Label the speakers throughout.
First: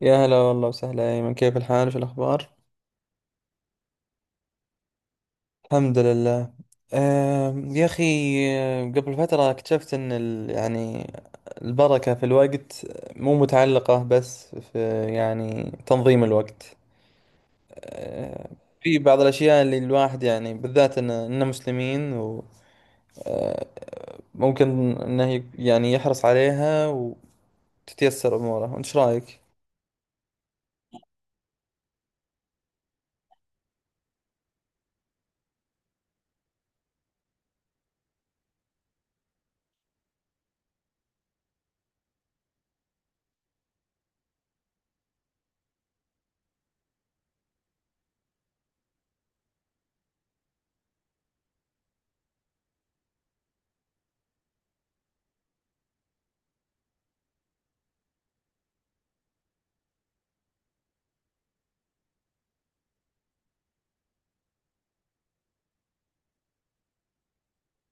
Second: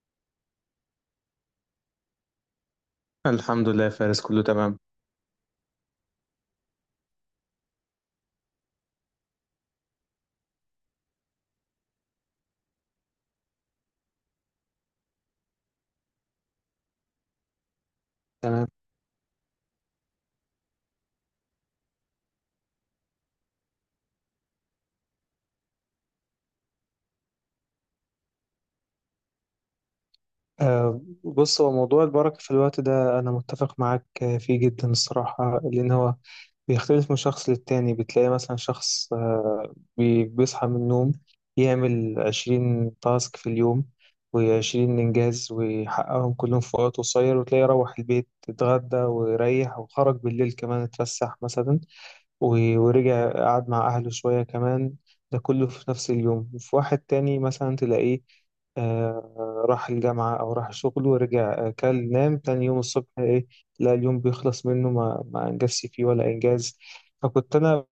Speaker 1: يا هلا والله وسهلا يا أيمن، كيف الحال؟ شو الأخبار؟
Speaker 2: الحمد لله يا فارس كله تمام.
Speaker 1: الحمد لله. يا أخي، قبل فترة اكتشفت أن يعني البركة في الوقت مو متعلقة بس في يعني تنظيم الوقت. آه،
Speaker 2: تمام
Speaker 1: في بعض الأشياء اللي الواحد يعني بالذات إننا مسلمين وممكن إنه يعني يحرص عليها وتتيسر أموره. وإنت شو رأيك؟
Speaker 2: بص هو موضوع البركة في الوقت ده أنا متفق معاك، فيه جدا الصراحة، لأن هو بيختلف من شخص للتاني. بتلاقي مثلا شخص بيصحى من النوم، يعمل 20 تاسك في اليوم و20 إنجاز ويحققهم كلهم في وقت قصير، وتلاقيه يروح البيت اتغدى ويريح وخرج بالليل كمان اتفسح مثلا، ورجع قعد مع أهله شوية كمان. ده كله في نفس اليوم. وفي واحد تاني مثلا تلاقيه راح الجامعة أو راح شغله ورجع، كل نام تاني يوم الصبح. إيه؟ لا، اليوم بيخلص منه ما أنجزش فيه ولا إنجاز. فكنت أنا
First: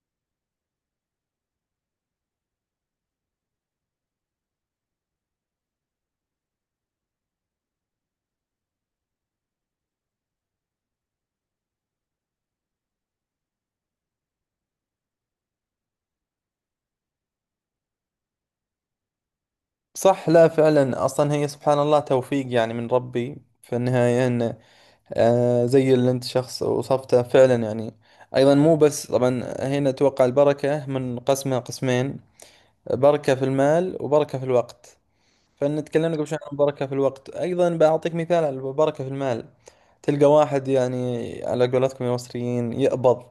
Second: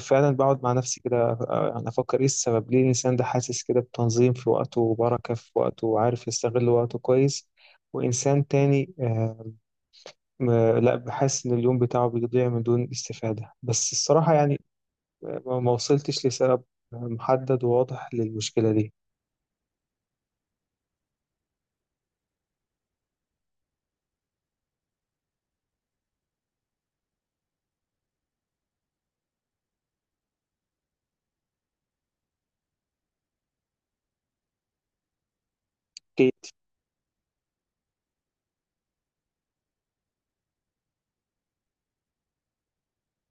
Speaker 2: فعلا بقعد مع نفسي كده، يعني أفكر إيه السبب، ليه الإنسان ده حاسس كده بتنظيم في وقته وبركة في وقته وعارف يستغل وقته كويس، وإنسان تاني م- لا، بحس إن اليوم بتاعه بيضيع من دون استفادة. بس الصراحة يعني ما وصلتش لسبب محدد وواضح للمشكلة دي.
Speaker 1: صح، لا فعلا، أصلا هي سبحان الله توفيق يعني من ربي في النهاية. إنه آه زي اللي انت شخص وصفته فعلا، يعني ايضا مو بس. طبعا هنا توقع البركة من قسمها قسمين، بركة في المال وبركة في الوقت. فان تكلمنا قبل
Speaker 2: أكيد.
Speaker 1: شوي عن البركه في الوقت، ايضا بعطيك مثال على البركه في المال. تلقى واحد يعني على قولتكم يا مصريين يقبض،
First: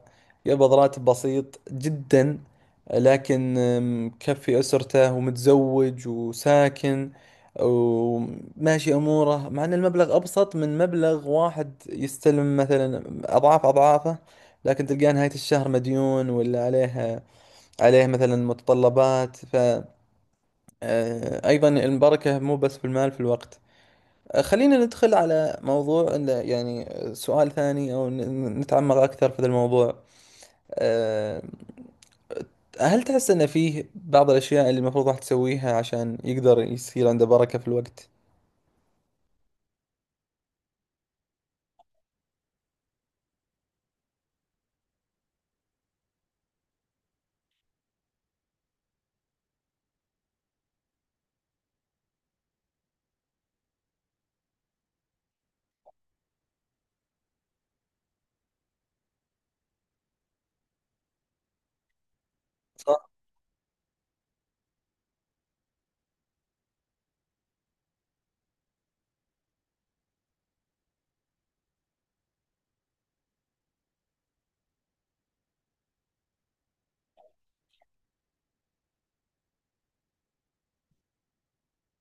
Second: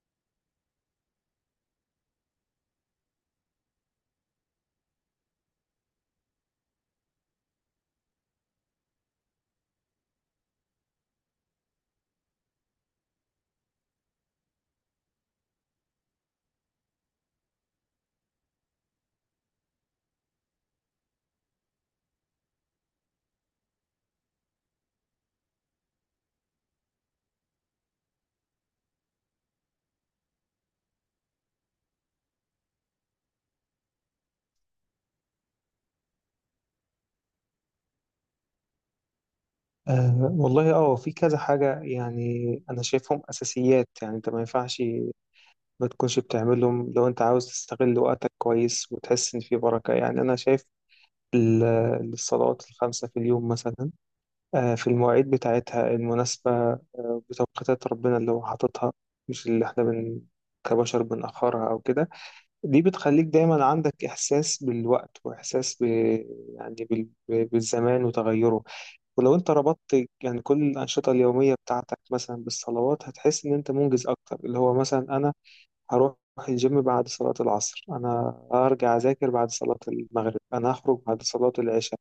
Speaker 1: يقبض راتب بسيط جدا، لكن مكفي اسرته ومتزوج وساكن وماشي اموره، مع ان المبلغ ابسط من مبلغ واحد يستلم مثلا اضعاف اضعافه، لكن تلقاه نهايه الشهر مديون ولا عليه، عليه مثلا متطلبات. ف أيضا المبركة مو بس بالمال، في الوقت. خلينا ندخل على موضوع إنه يعني سؤال ثاني، أو نتعمق أكثر في هذا الموضوع. آه، هل تحس أن فيه بعض الأشياء اللي المفروض راح تسويها عشان يقدر يصير عنده بركة في الوقت؟
Speaker 2: والله في كذا حاجة يعني أنا شايفهم أساسيات، يعني أنت ما تكونش بتعملهم لو أنت عاوز تستغل وقتك كويس وتحس إن في بركة. يعني أنا شايف ال- الصلوات الخمسة في اليوم مثلا، أه في المواعيد بتاعتها المناسبة، أه بتوقيتات ربنا اللي هو حاططها، مش اللي إحنا كبشر بنأخرها أو كده. دي
Speaker 1: صح.
Speaker 2: بتخليك دايما عندك إحساس بالوقت وإحساس ب... يعني بال... ب- بالزمان وتغيره. ولو أنت ربطت يعني كل الأنشطة اليومية بتاعتك مثلا بالصلوات، هتحس إن أنت منجز أكتر. اللي هو مثلا أنا هروح الجيم بعد صلاة العصر، أنا هرجع أذاكر بعد صلاة المغرب، أنا هخرج بعد صلاة العشاء.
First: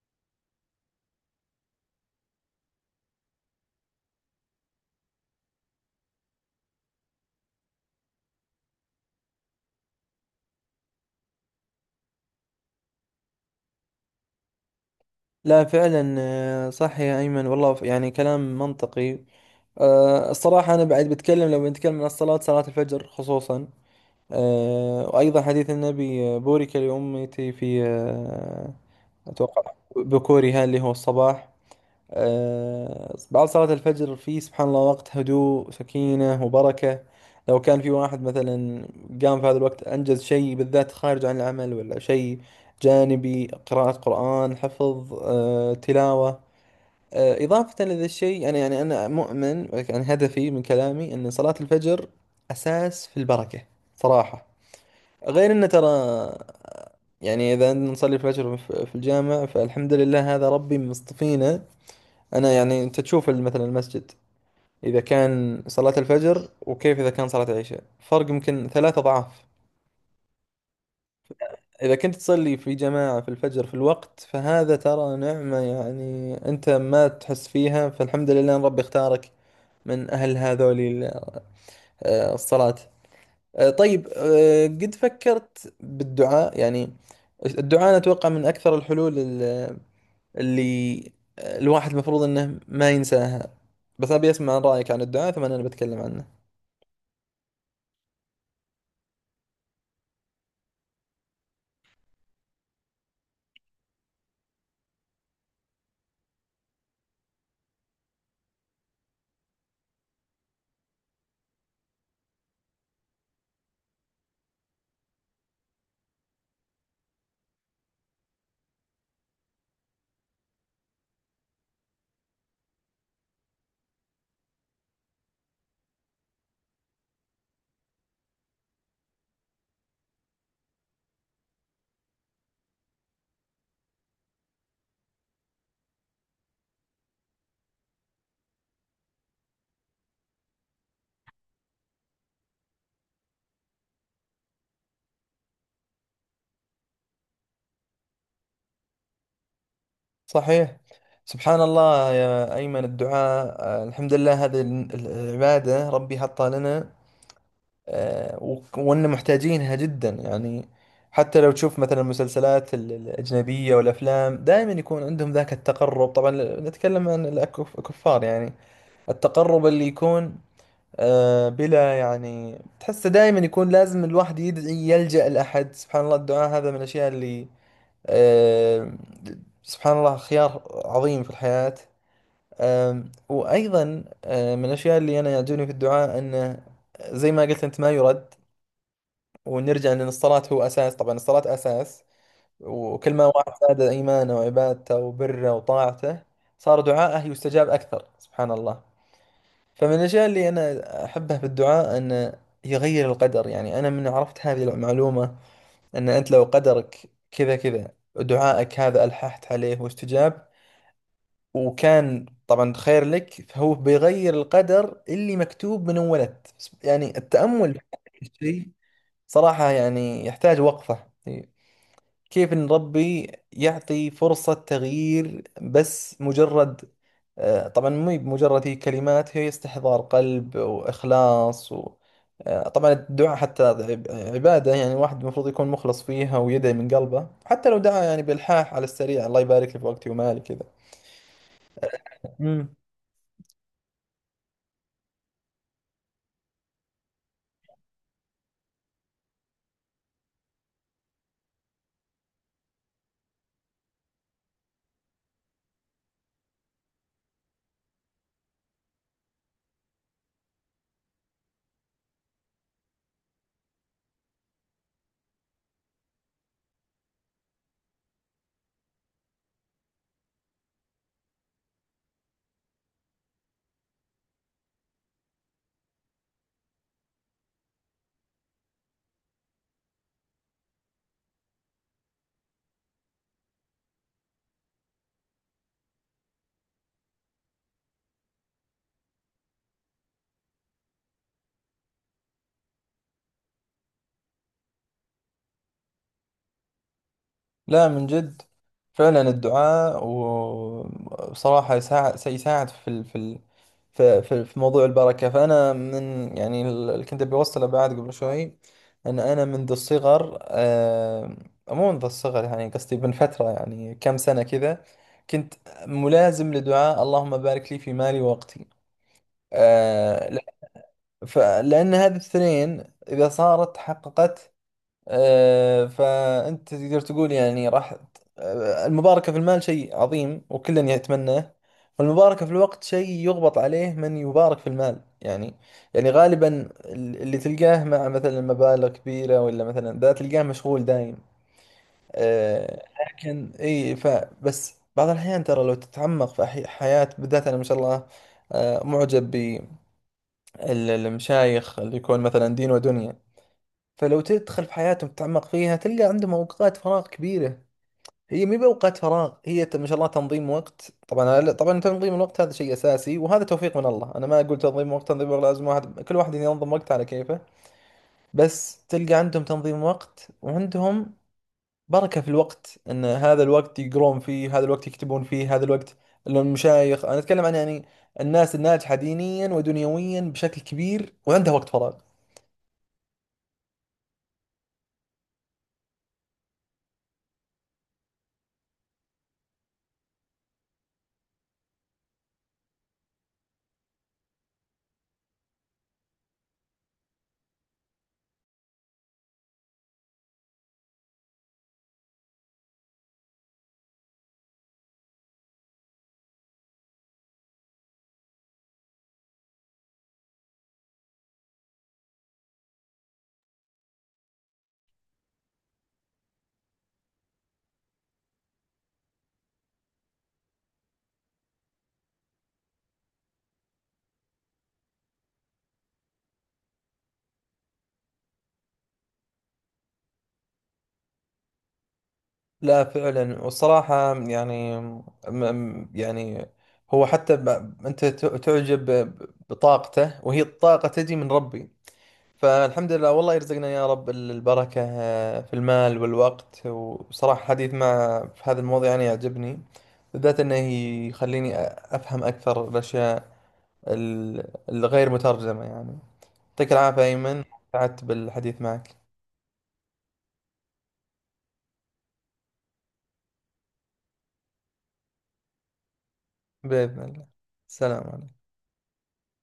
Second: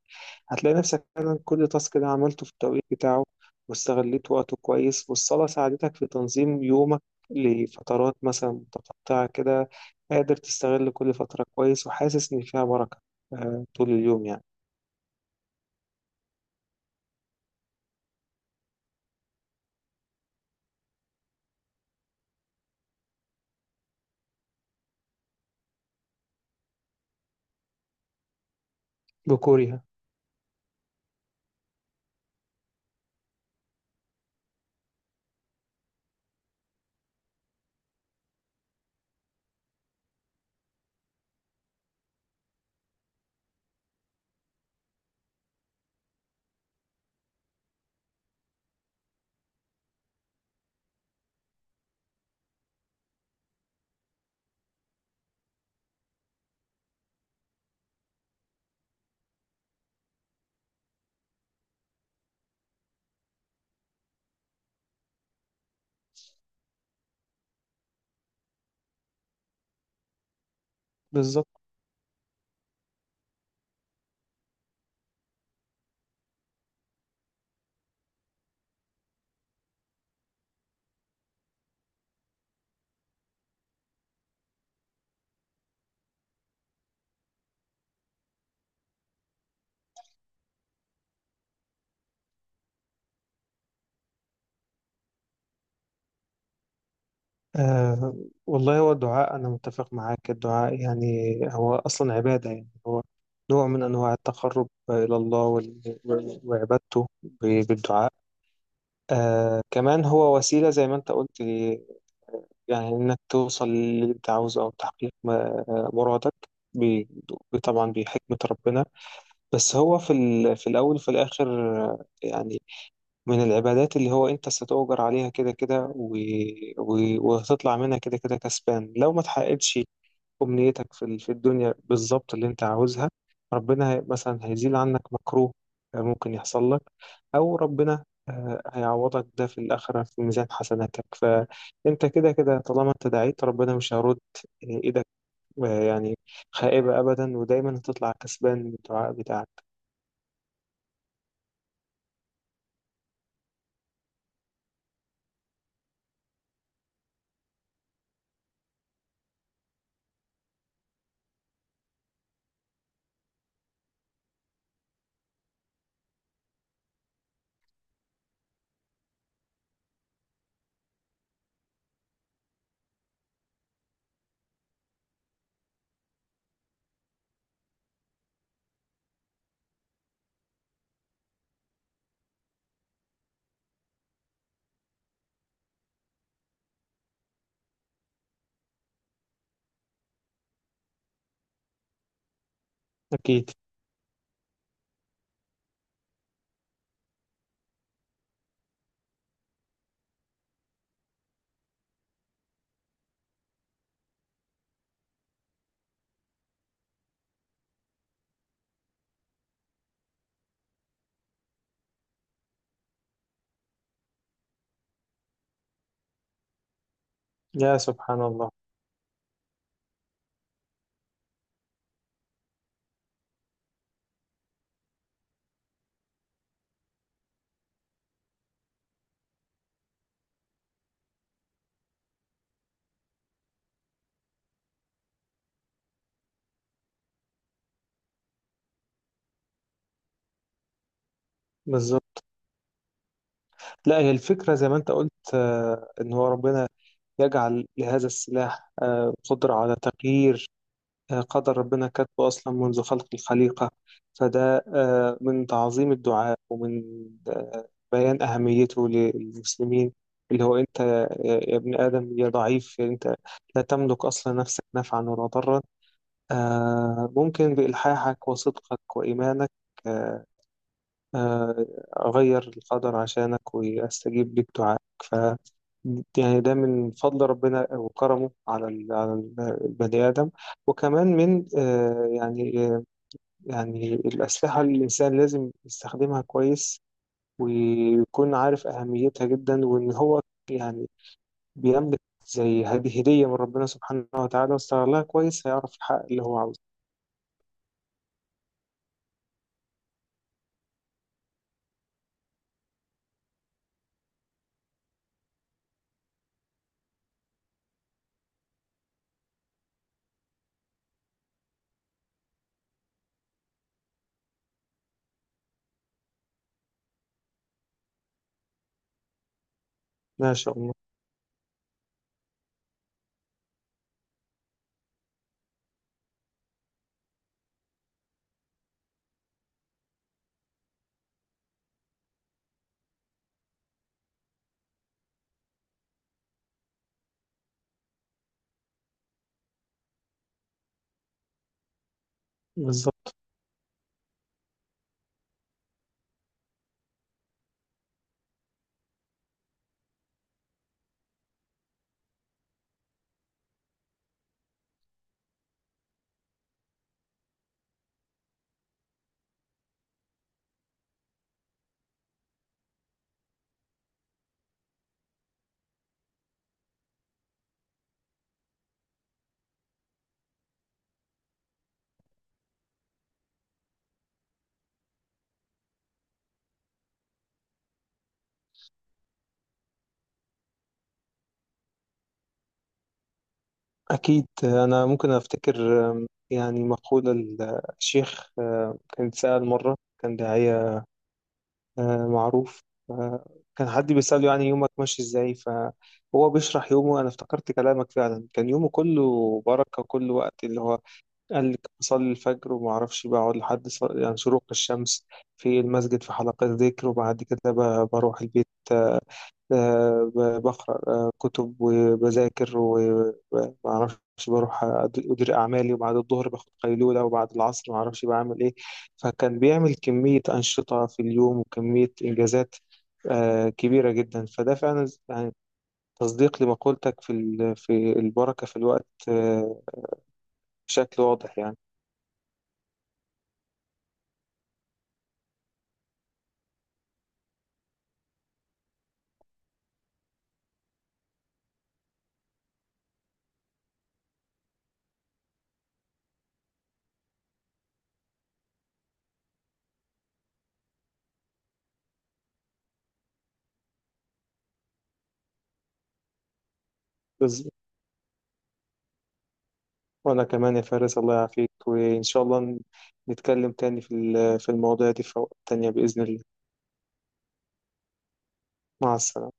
Speaker 2: هتلاقي نفسك فعلا كل تاسك ده عملته في التوقيت بتاعه واستغليت وقته كويس، والصلاة ساعدتك في تنظيم يومك لفترات مثلا متقطعة كده، قادر تستغل كل فترة كويس وحاسس إن فيها بركة طول اليوم يعني.
Speaker 1: لا فعلا، صح يا أيمن والله، يعني كلام منطقي. الصراحة أنا بعد بتكلم، لو بنتكلم عن الصلاة، صلاة الفجر خصوصا، وأيضا حديث النبي بورك لأمتي في أتوقع
Speaker 2: بكورها.
Speaker 1: بكورها اللي هو الصباح. بعد صلاة الفجر في سبحان الله وقت هدوء، سكينة وبركة. لو كان في واحد مثلا قام في هذا الوقت أنجز شيء، بالذات خارج عن العمل، ولا شيء جانبي، قراءة قرآن، حفظ، تلاوة. إضافة لذا الشيء، أنا يعني أنا مؤمن، يعني هدفي من كلامي أن صلاة الفجر أساس في البركة صراحة. غير انه ترى يعني اذا نصلي الفجر في الجامع، فالحمد لله هذا ربي مصطفينا. انا يعني انت تشوف مثلا المسجد اذا كان صلاة الفجر، وكيف اذا كان صلاة العشاء، فرق يمكن ثلاثة اضعاف.
Speaker 2: بالظبط.
Speaker 1: اذا كنت تصلي في جماعة في الفجر في الوقت، فهذا ترى نعمة يعني انت ما تحس فيها. فالحمد لله ان ربي اختارك من اهل هذول الصلاة. طيب، قد فكرت بالدعاء؟ يعني الدعاء أنا أتوقع من أكثر الحلول اللي الواحد المفروض انه ما ينساها، بس ابي اسمع رايك عن الدعاء، ثم انا بتكلم عنه.
Speaker 2: آه والله، هو الدعاء أنا متفق معاك. الدعاء يعني هو أصلا عبادة، يعني هو نوع من أنواع التقرب إلى الله، وعبادته بالدعاء. آه كمان هو وسيلة زي ما أنت قلت، يعني إنك توصل للي أنت عاوزه أو تحقيق مرادك، بي- طبعا بحكمة ربنا. بس هو في في الأول وفي الآخر يعني من العبادات اللي هو أنت ستؤجر عليها كده كده، وهتطلع منها كده كده كسبان لو ما تحققتش أمنيتك في في الدنيا بالظبط اللي أنت عاوزها. ربنا مثلا هيزيل عنك مكروه ممكن يحصل لك، أو ربنا هيعوضك ده في الآخرة في ميزان حسناتك. فأنت كده كده طالما أنت دعيت ربنا مش هيرد إيدك آه، يعني خائبة أبدا، ودايما هتطلع كسبان من الدعاء بتاعك.
Speaker 1: صحيح. سبحان الله يا ايمن، الدعاء الحمد لله هذه العباده ربي حطها لنا، وان محتاجينها جدا يعني. حتى لو تشوف مثلا المسلسلات الاجنبيه والافلام، دائما يكون عندهم ذاك التقرب. طبعا نتكلم عن الكفار يعني. التقرب اللي يكون بلا، يعني تحس دائما يكون لازم الواحد يدعي يلجأ لأحد. سبحان الله، الدعاء هذا من الأشياء اللي آه، سبحان الله، خيار عظيم في الحياة. وأيضا من الأشياء اللي أنا يعجبني في الدعاء أنه زي ما قلت أنت ما يرد. ونرجع لأن الصلاة هو أساس، طبعا الصلاة أساس، وكل ما
Speaker 2: أكيد.
Speaker 1: واحد زاد إيمانه وعبادته وبره وطاعته صار دعاءه يستجاب أكثر سبحان الله. فمن الأشياء اللي أنا أحبها في الدعاء أن يغير القدر. يعني أنا من عرفت هذه المعلومة، أن أنت لو قدرك كذا كذا دعائك هذا ألححت عليه واستجاب، وكان طبعا خير لك، فهو بيغير القدر اللي مكتوب من أول ولد. يعني التأمل
Speaker 2: يا
Speaker 1: في هذا
Speaker 2: سبحان الله.
Speaker 1: الشيء صراحة يعني يحتاج وقفة، كيف إن ربي يعطي فرصة تغيير بس مجرد، طبعا مو بمجرد، هي كلمات، هي استحضار قلب وإخلاص و... طبعا الدعاء حتى عبادة، يعني الواحد المفروض يكون مخلص فيها ويدعي من قلبه، حتى لو دعا يعني بإلحاح على السريع، الله يبارك لي في وقتي ومالي
Speaker 2: بالظبط.
Speaker 1: كذا.
Speaker 2: لا، هي الفكرة زي ما أنت قلت، إن هو ربنا يجعل لهذا السلاح قدرة على تغيير قدر ربنا كاتبه أصلا منذ خلق الخليقة. فده من تعظيم الدعاء ومن بيان أهميته للمسلمين. اللي هو أنت يا ابن آدم يا ضعيف يعني أنت لا تملك أصلا نفسك نفعا ولا ضرا، ممكن بإلحاحك وصدقك وإيمانك آه، آه، أغير القدر عشانك وأستجيب للدعاء. يعني ده من فضل ربنا وكرمه على البني آدم. وكمان من الأسلحة اللي الإنسان لازم يستخدمها كويس، ويكون عارف أهميتها جدا، وإن هو يعني بيملك زي هذه هدية من ربنا سبحانه وتعالى. واستغلها كويس هيعرف الحق اللي هو عاوزه.
Speaker 1: لا من جد، فعلا الدعاء وبصراحة يساعد، سيساعد في ال... في ال... في في في موضوع البركة. فأنا من يعني اللي كنت بوصله بعد قبل شوي، أن أنا منذ الصغر مو منذ الصغر، يعني قصدي من فترة، يعني كم سنة كذا، كنت ملازم لدعاء اللهم بارك لي في مالي ووقتي. آه،
Speaker 2: ما
Speaker 1: ل-
Speaker 2: شاء الله.
Speaker 1: لأن هذه الاثنين إذا صارت تحققت، فأنت تقدر تقول يعني راح، المباركة في المال شيء عظيم وكلا يتمناه، والمباركة في الوقت شيء يغبط عليه من يبارك في المال. يعني يعني غالبا اللي تلقاه مع مثلا مبالغ كبيرة، ولا مثلا ذا تلقاه مشغول دايم. آه،
Speaker 2: بالظبط.
Speaker 1: لكن اي، فبس بعض الأحيان ترى لو تتعمق في حياة، بالذات أنا ما شاء الله معجب بالمشايخ اللي يكون مثلا دين ودنيا. فلو تدخل في حياتهم تتعمق فيها، تلقى عندهم اوقات فراغ كبيره. هي مي باوقات فراغ، هي ما شاء الله تنظيم وقت. طبعا طبعا تنظيم الوقت هذا شيء اساسي، وهذا توفيق من الله. انا ما اقول تنظيم وقت، تنظيم وقت لازم واحد، كل واحد ينظم وقته على كيفه، بس تلقى عندهم تنظيم وقت وعندهم بركه في الوقت. ان هذا الوقت يقرون فيه، هذا الوقت يكتبون فيه، هذا الوقت المشايخ، انا اتكلم عن يعني الناس الناجحه دينيا ودنيويا بشكل كبير وعندها وقت فراغ.
Speaker 2: أكيد أنا ممكن أفتكر يعني مقولة الشيخ، كان سأل مرة، كان داعية معروف. آه، كان حد بيسأله يعني يومك ماشي ازاي، فهو بيشرح يومه. انا افتكرت كلامك، فعلا كان يومه كله بركة. كل وقت اللي هو قال لك أصلي الفجر وما أعرفش بقعد لحد يعني شروق الشمس في المسجد في حلقة ذكر، وبعد كده بروح البيت، آه، بقرأ كتب وبذاكر وما أعرفش، بروح أدير أعمالي، وبعد الظهر باخد قيلولة، وبعد العصر ما أعرفش بعمل إيه. فكان بيعمل كمية أنشطة في اليوم وكمية إنجازات كبيرة جدا. فده فعلا يعني تصديق لمقولتك في في البركة في الوقت بشكل واضح يعني.
Speaker 1: لا فعلا، والصراحة يعني يعني هو حتى ب... أنت تعجب بطاقته، وهي الطاقة تجي من ربي. فالحمد لله، والله يرزقنا يا رب البركة في المال والوقت. وصراحة الحديث مع في هذا الموضوع يعني يعجبني، بالذات أنه يخليني أفهم أكثر الأشياء الغير مترجمة يعني. يعطيك العافية أيمن، سعدت بالحديث معك.
Speaker 2: وأنا كمان يا فارس الله يعافيك، وإن شاء الله نتكلم تاني في في المواضيع دي في وقت تانية بإذن الله.
Speaker 1: بإذن الله. السلام عليكم.
Speaker 2: مع السلامة.